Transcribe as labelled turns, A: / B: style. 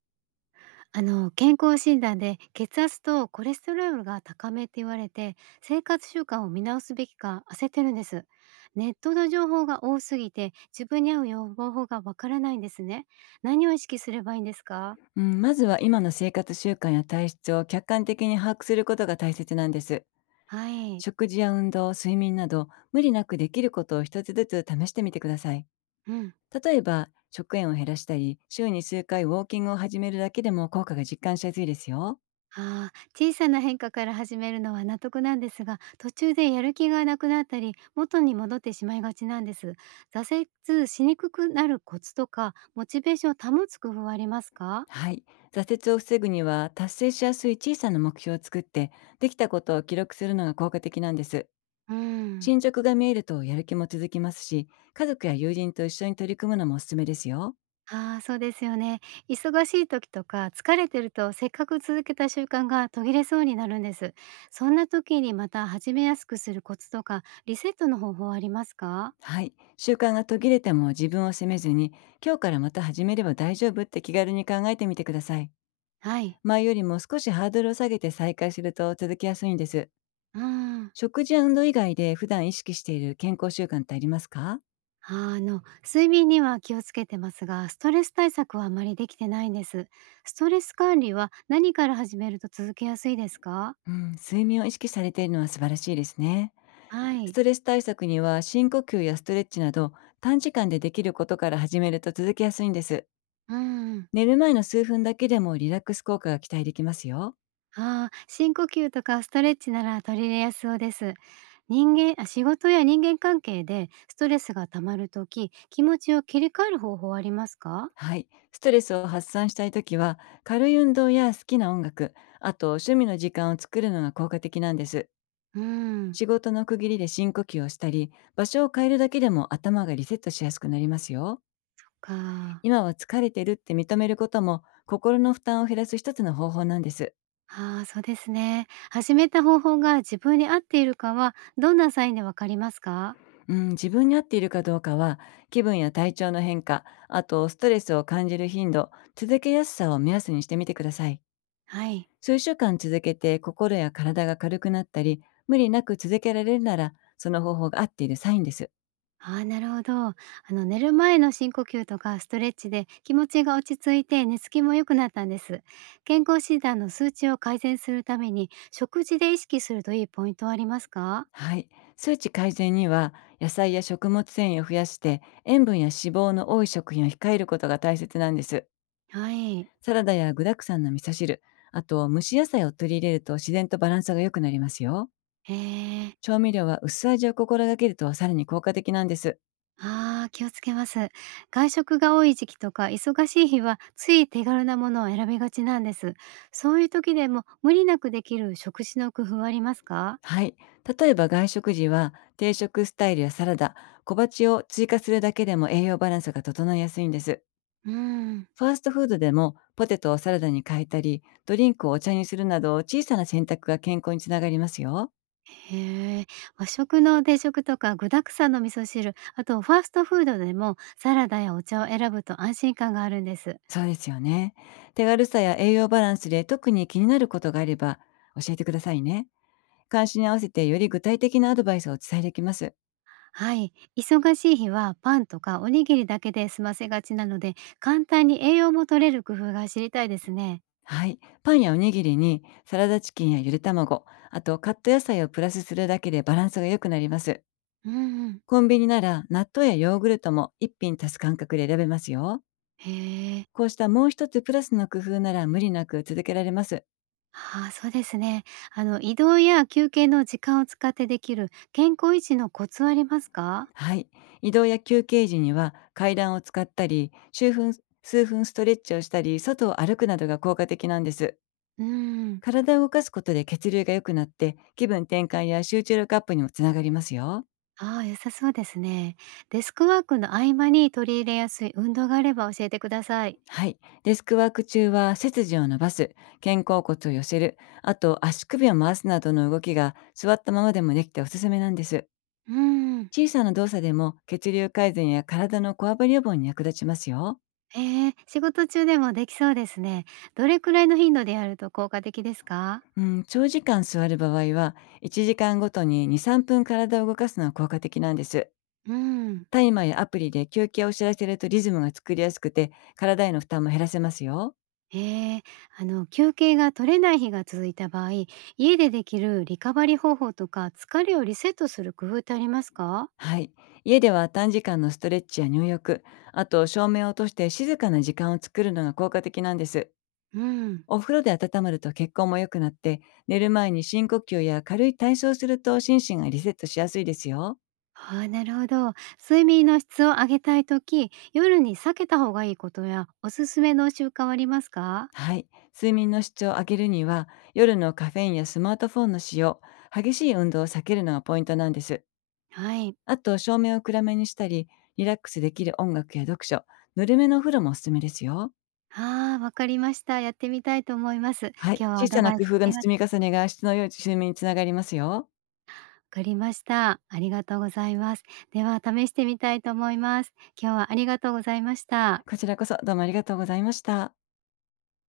A: 健康診断で血圧とコレステロールが高めって言われて、生活習慣を見直すべきか焦ってるんです。ネットの情報が多すぎて、自分に合う予防法がわからないんですね。何を意識すればいいんですか？
B: うん、まずは今の生活習慣や体質を客観的に把握することが大切なんです。
A: はい。
B: 食事や運動、睡眠など無理なくできることを一つずつ試してみてください。
A: うん。
B: 例えば、食塩を減らしたり、週に数回ウォーキングを始めるだけでも効果が実感しやすいですよ。
A: あ小さな変化から始めるのは納得なんですが、途中でやる気がなくなったり元に戻ってしまいがちなんです。挫折しにくくなるコツとか、モチベーションを保つ工夫はありますか？
B: はい。挫折を防ぐには、達成しやすい小さな目標を作って、できたことを記録するのが効果的なんです。
A: うん。
B: 進捗が見えるとやる気も続きますし、家族や友人と一緒に取り組むのもおすすめですよ。
A: ああ、そうですよね。忙しい時とか疲れてると、せっかく続けた習慣が途切れそうになるんです。そんな時にまた始めやすくするコツとか、リセットの方法はありますか？
B: はい。習慣が途切れても自分を責めずに、今日からまた始めれば大丈夫って気軽に考えてみてください。
A: はい。
B: 前よりも少しハードルを下げて再開すると続きやすいんです。
A: うん。
B: 食事や運動以外で普段意識している健康習慣ってありますか？
A: あの、睡眠には気をつけてますが、ストレス対策はあまりできてないんです。ストレス管理は何から始めると続けやすいですか？
B: うん、睡眠を意識されているのは素晴らしいですね。
A: は
B: ス
A: い。
B: トレス対策には深呼吸やストレッチなど短時間でできることから始めると続きやすいんです。
A: うん。
B: 寝る前の数分だけでもリラックス効果が期待できますよ。
A: ああ、深呼吸とかストレッチなら取り入れやすそうです。人間、あ、仕事や人間関係でストレスが溜まるとき、気持ちを切り替える方法はありますか？
B: はい。ストレスを発散したいときは、軽い運動や好きな音楽、あと趣味の時間を作るのが効果的なんです。
A: うーん、
B: 仕事の区切りで深呼吸をしたり、場所を変えるだけでも頭がリセットしやすくなりますよ。
A: か。
B: 今は疲れてるって認めることも、心の負担を減らす一つの方法なんです。
A: ああ、そうですね。始めた方法が自分に合っているかは、どんなサインでわかりますか？
B: うん、自分に合っているかどうかは、気分や体調の変化、あとストレスを感じる頻度、続けやすさを目安にしてみてください。
A: はい。
B: 数週間続けて心や体が軽くなったり、無理なく続けられるなら、その方法が合っているサインです。
A: ああ、なるほど。あの、寝る前の深呼吸とかストレッチで気持ちが落ち着いて、寝つきも良くなったんです。健康診断の数値を改善するために、食事で意識するといいポイントはありますか？
B: はい。数値改善には、野菜や食物繊維を増やして、塩分や脂肪の多い食品を控えることが大切なんです。
A: はい。
B: サラダや具沢山の味噌汁、あと蒸し野菜を取り入れると自然とバランスが良くなりますよ。
A: へえー。
B: 調味料は薄味を心がけるとさらに効果的なんです。
A: ああ、気をつけます。外食が多い時期とか忙しい日は、つい手軽なものを選びがちなんです。そういう時でも無理なくできる食事の工夫はありますか？
B: はい。例えば外食時は定食スタイルやサラダ、小鉢を追加するだけでも栄養バランスが整いやすいんです。
A: うん。
B: ファーストフードでもポテトをサラダに変えたり、ドリンクをお茶にするなど小さな選択が健康につながりますよ。
A: へえ、和食の定食とか具沢山の味噌汁、あとファーストフードでもサラダやお茶を選ぶと安心感があるんです。
B: そうですよね。手軽さや栄養バランスで特に気になることがあれば教えてくださいね。関心に合わせてより具体的なアドバイスをお伝えできます。
A: はい。忙しい日はパンとかおにぎりだけで済ませがちなので、簡単に栄養も取れる工夫が知りたいですね。
B: はい。パンやおにぎりにサラダチキンやゆで卵、あとカット野菜をプラスするだけでバランスが良くなります。
A: うんうん。
B: コンビニなら納豆やヨーグルトも一品足す感覚で選べますよ。
A: へえ。
B: こうしたもう一つプラスの工夫なら無理なく続けられます。
A: ああ、そうですね。あの、移動や休憩の時間を使ってできる健康維持のコツはありますか？
B: はい。移動や休憩時には階段を使ったり、数分ストレッチをしたり、外を歩くなどが効果的なんです。
A: うん。
B: 体を動かすことで血流が良くなって、気分転換や集中力アップにもつながりますよ。
A: ああ、良さそうですね。デスクワークの合間に取り入れやすい運動があれば教えてください。
B: はい。デスクワーク中は背筋を伸ばす、肩甲骨を寄せる、あと足首を回すなどの動きが座ったままでもできておすすめなんです。
A: うーん。
B: 小さな動作でも血流改善や体のこわばり予防に役立ちますよ。
A: ええ、仕事中でもできそうですね。どれくらいの頻度でやると効果的ですか？
B: うん、長時間座る場合は1時間ごとに2、3分体を動かすのは効果的なんです。
A: うん。
B: タイマーやアプリで休憩を知らせるとリズムが作りやすくて体への負担も減らせますよ。
A: ええ、あの、休憩が取れない日が続いた場合、家でできるリカバリー方法とか、疲れをリセットする工夫ってありますか？
B: はい。家では短時間のストレッチや入浴、あと照明を落として静かな時間を作るのが効果的なんです。
A: うん。
B: お風呂で温まると血行も良くなって、寝る前に深呼吸や軽い体操をすると心身がリセットしやすいですよ。
A: ああ、なるほど。睡眠の質を上げたい時、夜に避けた方がいいことやおすすめの習慣はありますか？
B: はい。睡眠の質を上げるには、夜のカフェインやスマートフォンの使用、激しい運動を避けるのがポイントなんです。
A: はい。
B: あと、照明を暗めにしたり、リラックスできる音楽や読書、ぬるめのお風呂もおすすめですよ。
A: ああ、わかりました。やってみたいと思います。
B: はい。
A: 今日はア
B: 小
A: ド
B: さ
A: バ
B: な
A: イ
B: 工
A: スあ
B: 夫の
A: りが
B: 積み重ねが質の良い睡眠につながりますよ。
A: かりました。ありがとうございます。では試してみたいと思います。今日はありがとうございました。
B: こちらこそどうもありがとうございました。